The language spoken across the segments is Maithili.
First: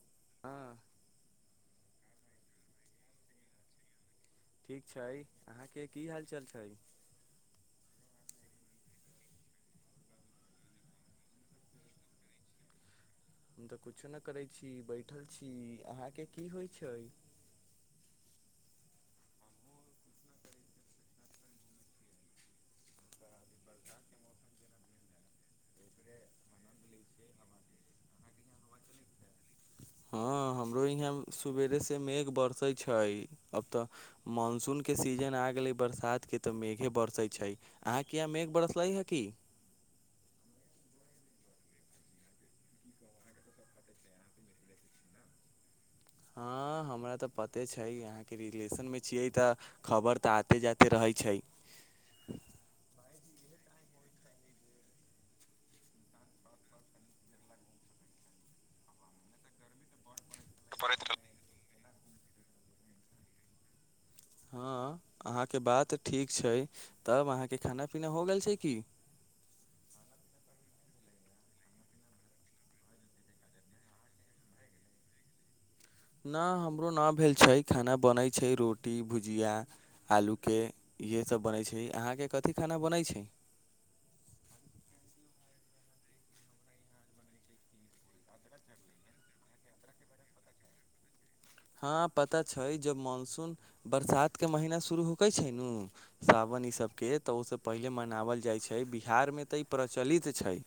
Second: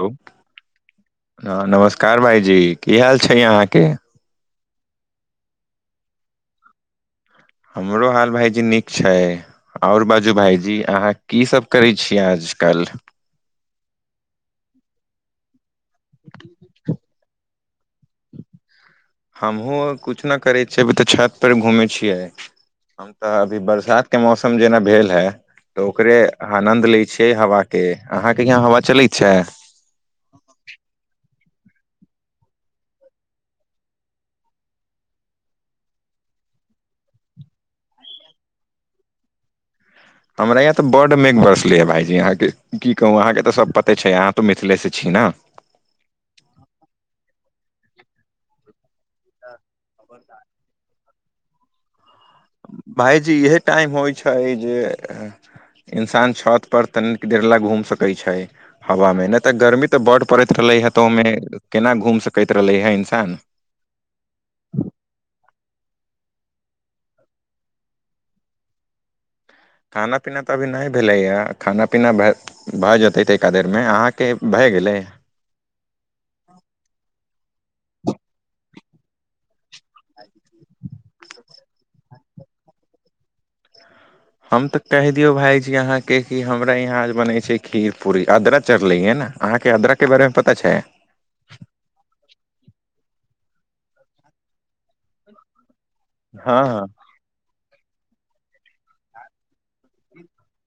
लो हाँ हाँ नमस्कार भाईजी की हाल छै अहाँके ठीक छै अहाँ के की हाल चाल छै हमरो हाल भाईजी नीक छै ओर बाजू भाईजी अहाँ कीसब करै छियै आज कल हम तऽ कुछो नहि करैत छी बैठल छी अहाँके की होइ छै हमहूँ कुछ नहि करै छियै अभी तऽ छतपर घूमै छियै हम तऽ अभी बरसात के मौसम जेना भेल है तऽ ओकरे आनन्द लैइ छियै हवा के अहाँके यहाँ हवा चलै छै हाँ हमरो यहाँ सुवेरेसे मेघ बरसै छै अब तऽ मानसून के सीजन आ गेलै बरसात के तऽ मेघे बरसे छै अहाँ किया मेघ बरसलै हए की हमरा यहाँ तऽ बड मेघ बरसलैए भाईजी अहाँके की कहू अहाँके तऽ सब पते छै अहाँ तऽ मिथिले से छी ने हाँ हमरा तऽ पते छै आहाँ के रिलेशन मे छियै तऽ खबर तऽ आते जाते रहै छै भाईजी इएहे टाइम होइ छै जे इंसान छत पर तनी देर ला घूम सकै छै हवा में नहि तऽ गर्मी तऽ बड पड़ैत रहले ह तऽ ओमे केना घूम सकैत रहले हे इंसान हाँ अहाँके बात ठीक छै तब अहाँके खाना पीना हो गेल छै की खाना पीना तऽ अभी नइ भेलैए खाना पीना भए भऽ जेतै तएका देरमे अहाँके भए गेलै ना हमरो नहि भेल छै खाना बनैत छै रोटी भुजिया आलूके इहे सब बनै छै अहाँके कथी खाना बनै छै हम तऽ कहि दियो भाईजी अहाँ के क हमरा यहाँ बनेै छै खीर पूरी अदरा चढ़लेे हैने अहाँके आद्रक बारेमे पता छै हाँ पता छै जब मानसून बरसात के महीना शुरू होके छै नू हँ सावन ई हँ सबके तऽ ओहिसँ पहिले मनावल जाइ छै बिहारमे तऽ ई प्रचलित छै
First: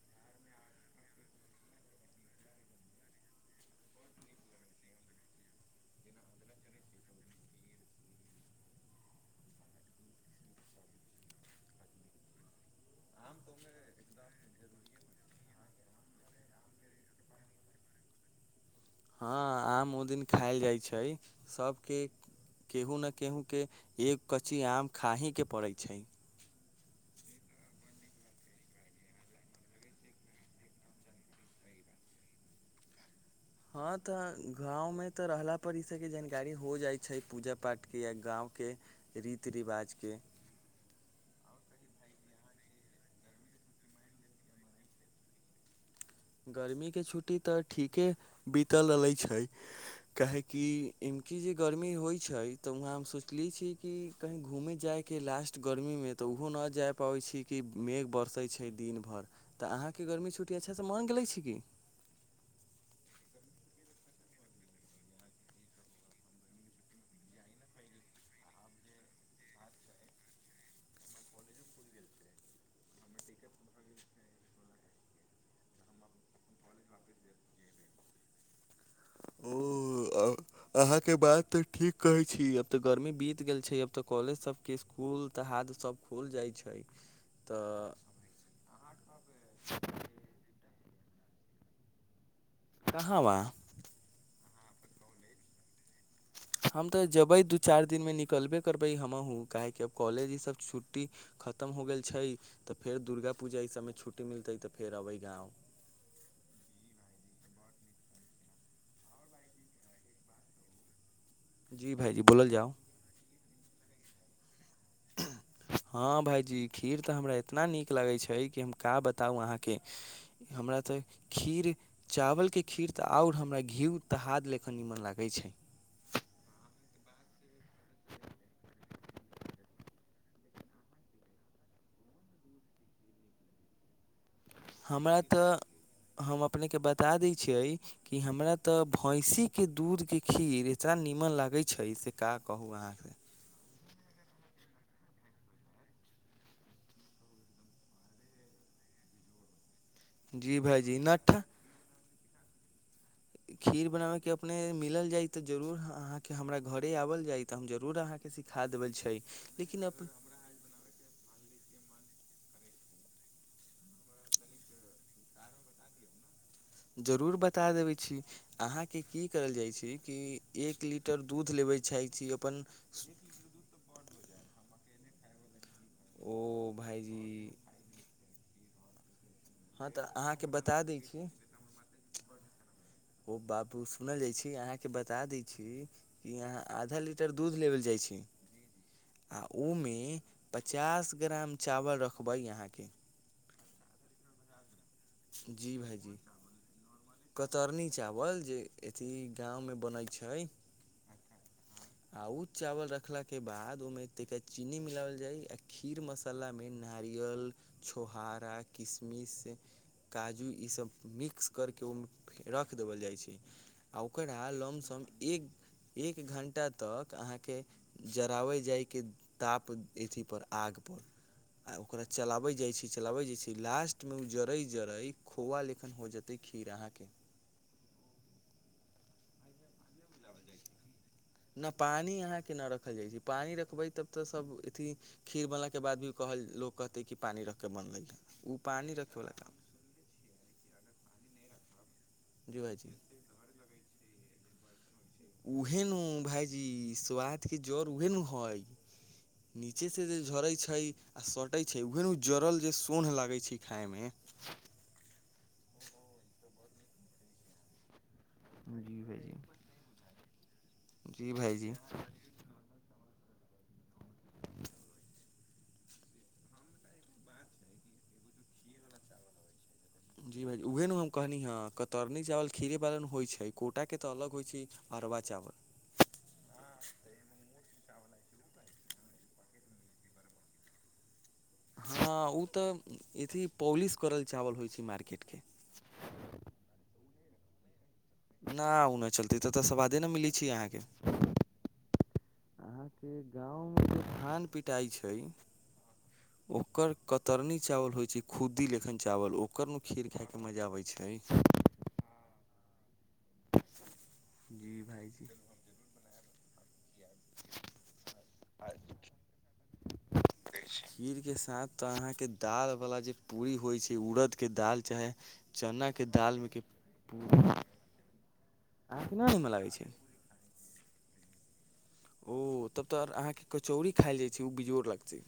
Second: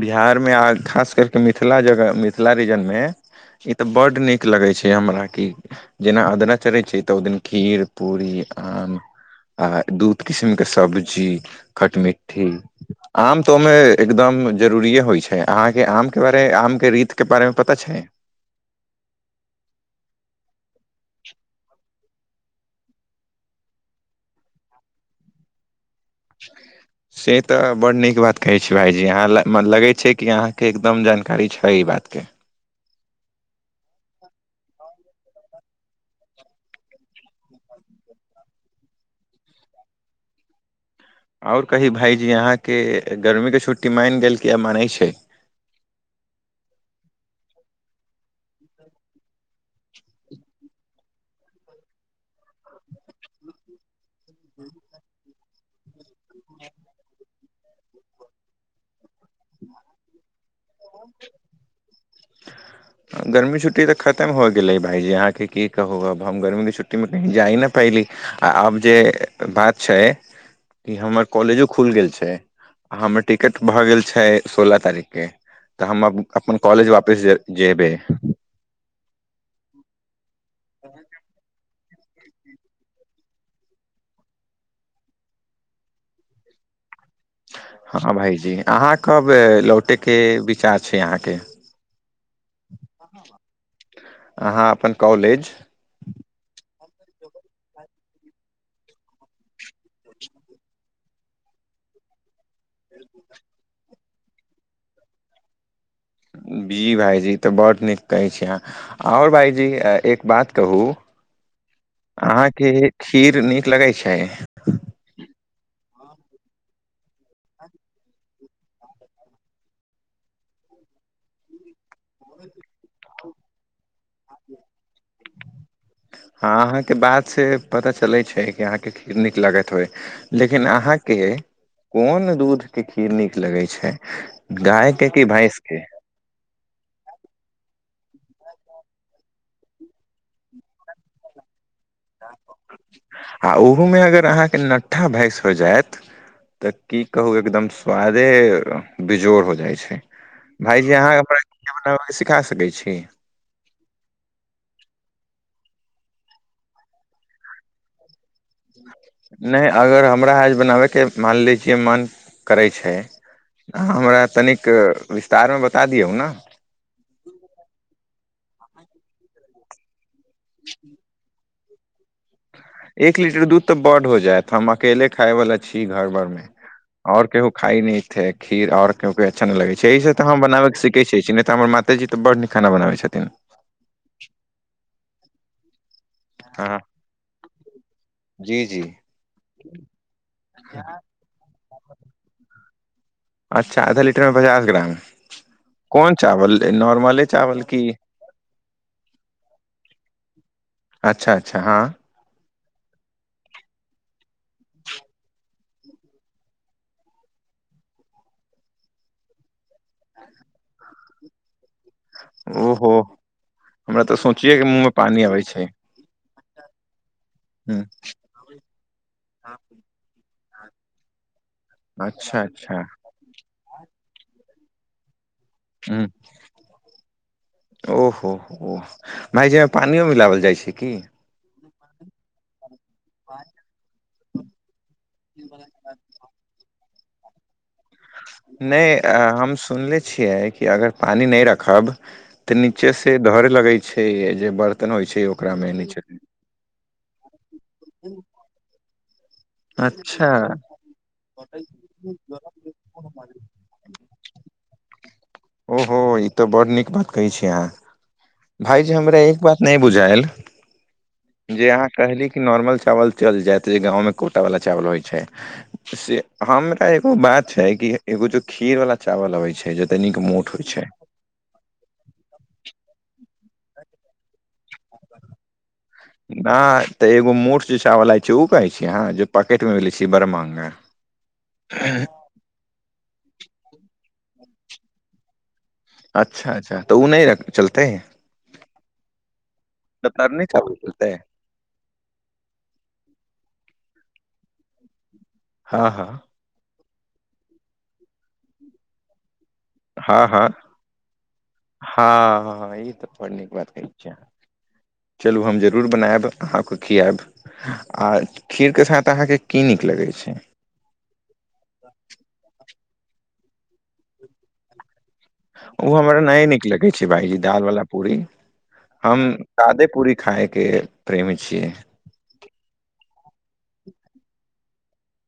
बिहारमे आ खास करि कऽ मिथिला जगह मिथिला रीजन मे ई तऽ बड नीक लगै छै हमरा की जेना अदरा चढ़ै छै तऽ ओहि दिन खीर पूरी आहाँ आ दू किस्मि के सब्जी खटमिट्ठी आम तोमे एकदम जरूरिए होइ छै अहाँके आमके बारे आमके रीतके बारेमे पता छै हँ आम ओदिन खायल जाइ छै सबके केहू न केहूके एक कच्ची आम खाहीके पड़ै छै [inaudible] से तऽ बड नीक बात कहै छै भाइजी अहाँ लगैत छै कि अहाँके एकदम जानकारी छै ई बातके हँ तऽ गाँवमे तऽ रहला पर ईसभके जानकारी हो जाइ छै पूजा पाठके या गाँवके रीति रिवाज के आओर कही भायजी अहाँके गर्मीके छुट्टी मानि गेल कि आ मानै छै गर्मीके छुट्टी तऽ ठीके बीतल रहलै छै काहेकि एनकी जे गर्मी होइ छै तऽ वहाँ हम सोचली छी की कही घूमे जाय के लास्ट गर्मी में त उहो न जाय पाबे छै कि मेघ बरसे छै दिन भरि तऽ अहाँके गर्मी छुट्टी अच्छा सँ मान गेलै छै की [inaudible] गर्मी छुट्टी तऽ खतम हो गेले भाईजी अहाँके की कहू अब हम गर्मी के छुट्टी मे कही जाही ना पइली आ आब जे बात छै कि हमर कॉलेजो खुलि गेल छै आ हमर टिकट भऽ गेल छै सोलह तारीखके तऽ हम अपन कॉलेज वापिस जेबै ओ अहाँके बात तऽ ठीक कहै छी अब ते गर्मी बीत गेल छै अब त कॉलेज सब के स्कूल तहाद सब खुल जाय छै [inaudible] हँ भाईजी अहाँ कब लौटेके विचार छै अहाँके कहवा अहाँ अपन कॉलेज हम तऽ जैबै दू चारि दिनमे निकलबे करबै हमहूँ काहेकि आब कॉलेज ईसभ छुट्टी खतम हो गेल छै तऽ फेर दुर्गा पूजा ई सभमे छुट्टी मिलतै तऽ फेर अबै गाँव जी भाईजी तऽ बड़ नीक कहै छी अहाँ आओर भाइजी एक बात कहू जी भाइजी बोलल अहाँके जाउ खीर नीक लगै छै हँ भायजी खीर तऽ हमरा इतना नीक लगै छै कि हम का बताउ अहाँके हमरा तऽ खीर चावलके खीर तऽ आओर हमरा घीउ तहाद लेखन निमन लागै छै हँ अहाँके बात से पता चलै छै कि अहाँके खीर नीक लगैत होय लेकिन अहाँ के कोन दूध के खीर नीक लगै छै गायके हमरा कि तऽ भैंसके हम अपनेके बता दै छियै कि हमरा तऽ भैंसी के दूध के खीर इतना नीमन लागै छै से का कहू अहाँके आ उहोमे अगर अहाँके नठ्ठा भैंस हो जायत तऽ की कहू एकदम स्वादे बेजोड़ हो जाइ छै जी भायजी भाइजी अहाँ हमरा नट्ठा के खीर बनाबे के सिखा सकै छी खीर बनाबय के अपने मिलल जाय तऽ जरूर अहाँके हमरा घरे आबल जाय तऽ हम जरूर अहाँके सिखा देबल नहि अगर हमरा आज बनाबयके मान ले छियै मन करै छै अहाँ हमरा तनिक विस्तार मे बता दियौ न जरूर बता देबै छी अहाँके की करल जाइ छै कि एक लीटर दूध लेबै छै छी अपन एक लीटर दूध तऽ बड्ड हो जायत हम अकेले खाय वला छी घर भर ओ मे भायजी आओर केहू खाइ नै खीर आओर केओ के अच्छा नहि लगै छै हँ एहिसँ तऽ हम अहाँके बनाबैके बता दै सीखैतै छी नहि तऽ हमर मात ता जीऽ तऽ बड़ निक खाना बनाबै छथि ओ बाबू सुनल जाइ छै अहाँके बता दै छी कि अहाँ हँ आधा लीटर दूध लेबल जाइ छी जी जी आ ओहिमे पचास ग्राम चावल रखबै अहाँके अच्छा आधा लीटरमे पचास ग्राम जी भाइजी कोन चावल नॉर्मले चावल की कतरनी चावल जे अथी गाँव मे बनैत छै अच्छा अच्छा हँ आ उ चावल रखला के बाद ओ मे त चीनी मिलावल जाय आ खीर मसाल मसालामे नारियल छोहारा किशमिश काजू ई सभ मिक्स करके ओ मे रख ओहो देबल जाइ छै हमरा आ तऽ ओकरा सोचिये के मुँह मे लमसम पानी अबै एक छै एक घण्टा तक अहाँके ह जराबै जाइके ताप एथी पर आग पर आ ओकरा अच्छा चलावे जाय अच्छा छै चलाबे जेय छै लास्ट मे उ जड़ै जरै खोआ लेखन ह हो जेतै खीर अहाँके ओहो हो भायजी ओमे पानियो मिलाओल जाइ छै की न पानी अहा के न रख रखल जाइ छै पानि रखबै तब तऽ सब अथी खीर बनला बाद भी कहल लोक कहते को पानि रखिकऽ बनलैऽ नहि हम सुनले छियै कि अगर पानी नहि रखब तऽ जी नीचे भाइजी से धर लगे छै जे बर्तन होइ छै ओकरा मे उहे नू नीचे से। भायजी स्वद के जर उहेनू हई नीचे से जे अच्छा झरे छै आ सटे छै उहेन जड़ल जे सोढ़ लागे छै खाय मे ओहो ई तऽ बड्ड नीक बात कहै छी अहाँ भायजी जी हमरा भाइजी एक बात नहि बुझायल जी जे भाइजी अहाँ कहली नॉर्मल चावल चल जायत जे गाँवमे कोटा वला चावल होइ छै से हमरा एगो बात छै कि एगो जो खीर वाला चावल अबै छै जे तनी जी उएह नु कहली हँ कतरनी चावल खीरे बालन होइ छै कोटाके तऽ अलग होइ छै अरबा चावल न तऽ एगो मोट जे चावला छै ओ कहे छी अहाँ जे पॉकेट मे मे छी बड़ मागा [inaudible] हँ ओ तऽ अथी पॉलिश करल चावल होइ छै मार्केट के अच्छा अच्छा त ओ नहि चलते नहि ओ नहि चलतै तऽ एतय सवादे ने मिलै कतरनी छै चावल अहाँके चलतै अहाँके गाँमे जे घान पिटाइ छै हँ हँ ओकर कतरनी चावल होइ छै खुद्दी लेखन चावल ओ ओकर नु खीर हँ खायके हँ मजा अबै छै हँ ई तऽ बड़ नीक बात कहै छियै जी अहाँ भाइजी चलू हम जरूर बनायब अहाँके खियाआब आ खीरके साथ अहाँके की नीक लगै छै खीर के साथ तऽ अहाँके दाल बला जे पूरी होइ छै उड़द के दाल चाहे ओ चनाके हमरा न दालमे के नीक लगे छै भाायजी पूरी दाल वालला पूरी अहाँके हम नहि नीमन लागै छै सादे पूरी खायके प्रेमी छियै ओ तब तऽ अहाँकेँ कचौड़ी खाय ले जाइ छै ओ बेजोड़ लगतै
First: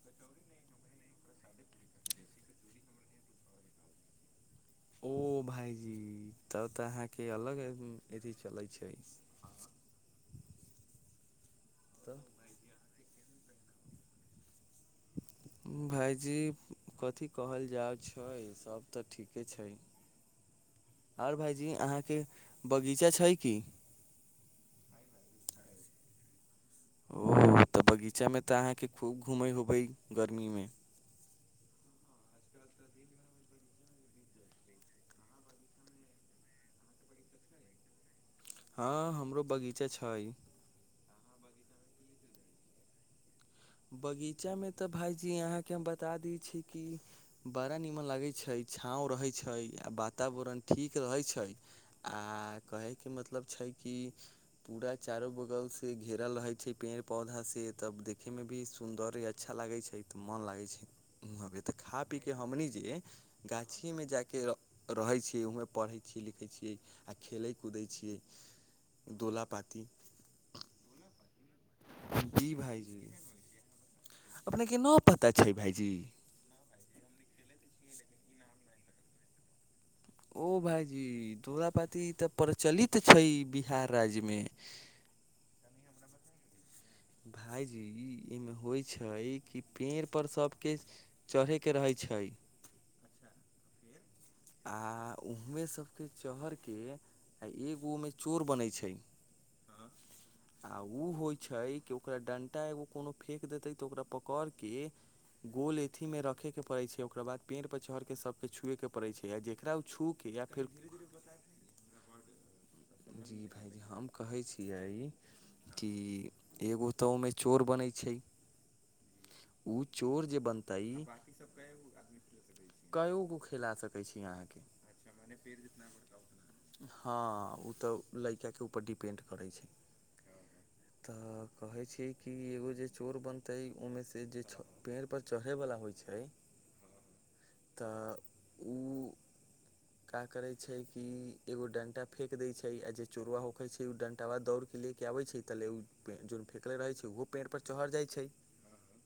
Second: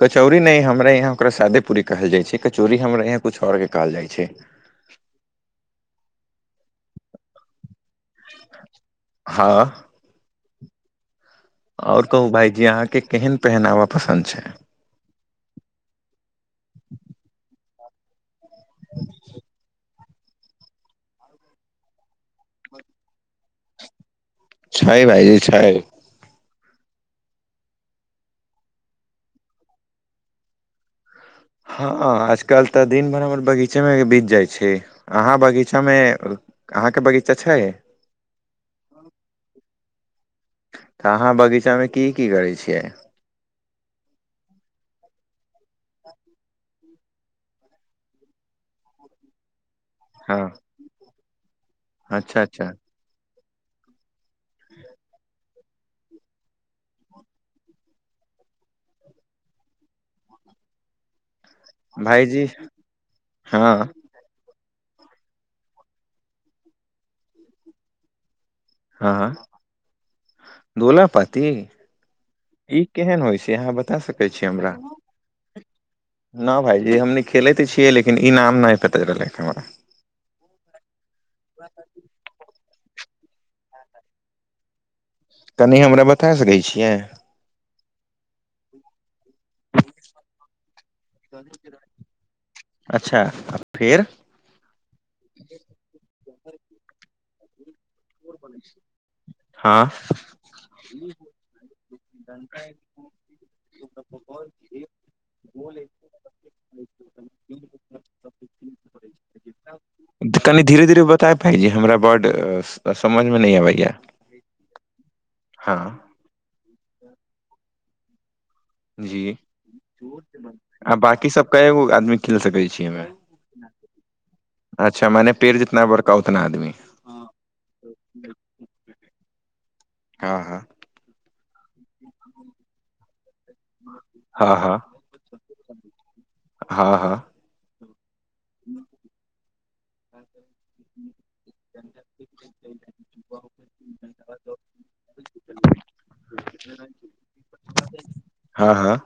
कचौड़ी नहि हमराे यहाँ ओकरा शादे पूरी कहल जाइ छै कचौरी हमरा यहाँ किछु आओरके कहल जाइ छै ओ भाइजी तब तऽ अहाँके अलग है अथी चलै छै हँ आओर तऽ कहू भाायजी अहाँके केहन पहनावा पसन्द छै भाईजी कथी कहल जाय छै सब तऽ ठीके छै आओर भाईजी अहाँके बगीचा छै की छै भाइजी छै ओ तऽ बगीचा मे तऽ अहाँके खूब घूमे होबे गर्मी मे हँ आजकल तऽ दिन भरि हमर बगीचेमे बीत जाइ छै अहाँ बगीचा मे अहाँ के बगीचा छै हँ हमरो बगीचा छै तऽ अहाँ बगीचा मे की की करैत छियै बगीचा में तऽ भायजी अहाँके हम बता दी छी कि बड़ा निमन लागै छै छाव रहे छै आ बात हँ वातावरण ठीक रहै छै आ अच्छा अच्छा कहैके मतलब छै कि पूरा चारो बगल से घेरल रहे छै पेड़ पौधा से तब देख देखैमे भी सुन्दर य अच्छा लागै छै तऽ मोन लागै छै ह अभी तऽ खा पी कऽ भाईजी हमनी जे हँ गाछिएमे जा कऽ र रहै छियै ओ पढ़ै छियै लिखै छियै आओ खेलै कुदै छियै हँ दोला पाती गलापाती जी ई भाइजी केहन होइ छै अहाँ बता सकै छी हमरा अपनेके न पता छै भाइजी न भाायजी हमनी खेलैत तऽ छियै लेकिन ईनाम नइ पता रहलै हमरा ओ भाइजी तोरा पाती तऽ प्रचलित छै ई बिहार राज्य मे कनि हमरा बतैय सकै छियै भायजी एहिमे होइ छै कि पेड़ पर सभके चढ़यके रहै छै अच्छा फेर आ उहमे सब के चहर के आ एगो ओह मे चोर बनै छै हँ आ उ होइ छै कि ओकरा डण्टा एगो कोनो फेक देतै तऽ ओकरा पकड़ केऽ गोल अथी मे रखे के पड़े छै ओकरा बाद पेड़ पर चहर के सबके छुए के कनि धीरे धीरे बताएब भाइजी हमरा बड जी भाइजी हम कहै छियै हँ की एगो तऽ ओह मे चोर बनै छै जी उ चोर जे बनतै ई आ बाँकी सभ कए गो आदमी खेल सकै छी एहिमे कएो गो खिला सकै छी अहाँके अच्छा मने पेड़ जितना बरका उतना आदमी हँ उऽ तऽ लइका के ऊपर डिपेन्ड करै छै हँ हँ तऽ कहे छी कि एगो जे चोर बन तै ओहि मे से जे हँ हँ पेड़ पर चढ़ैवला होइ छै हँ हँ तऽ उ का करै छैय कि एगो डंटा फेेक देय छै आ जे चोरवा होके छै उ डंटवा दौड़ के ले के आबे छै तले उ फेर जो फेर उहे रहै छै ओहो पेड़ पर चहर जाइ छै हँ हँ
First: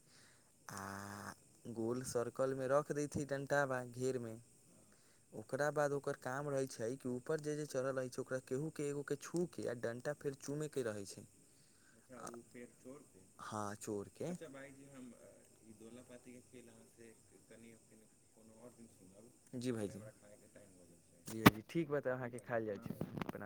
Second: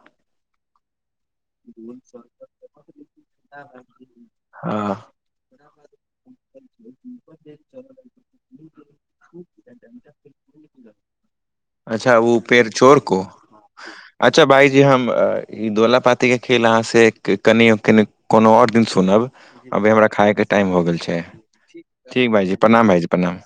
आ गोल सरकल मे रख दै छै डंटाबा घेर मे हँ ओकरा बाद ओकर काम रहै छै कि ऊपर जे जे चरहल रहै छै ओकरा केहू केहु के छू के आ डंटा फेर चूमे के रहै छै अच्छा उ पेड़ चोर को हँ चोर के अच्छा भाइजी भाईजी हम ई दोला पाती के खेल अहाँ से की कनि कनि कोनो आओर दिन सुनब जी अभी भाइजी हमरा खाय के टाइम हो गेल छै जी भाइजी बा तऽ ठीक अहाँके भाायजी खायल जाइ प्रणाम छै भाायजी प्रणाम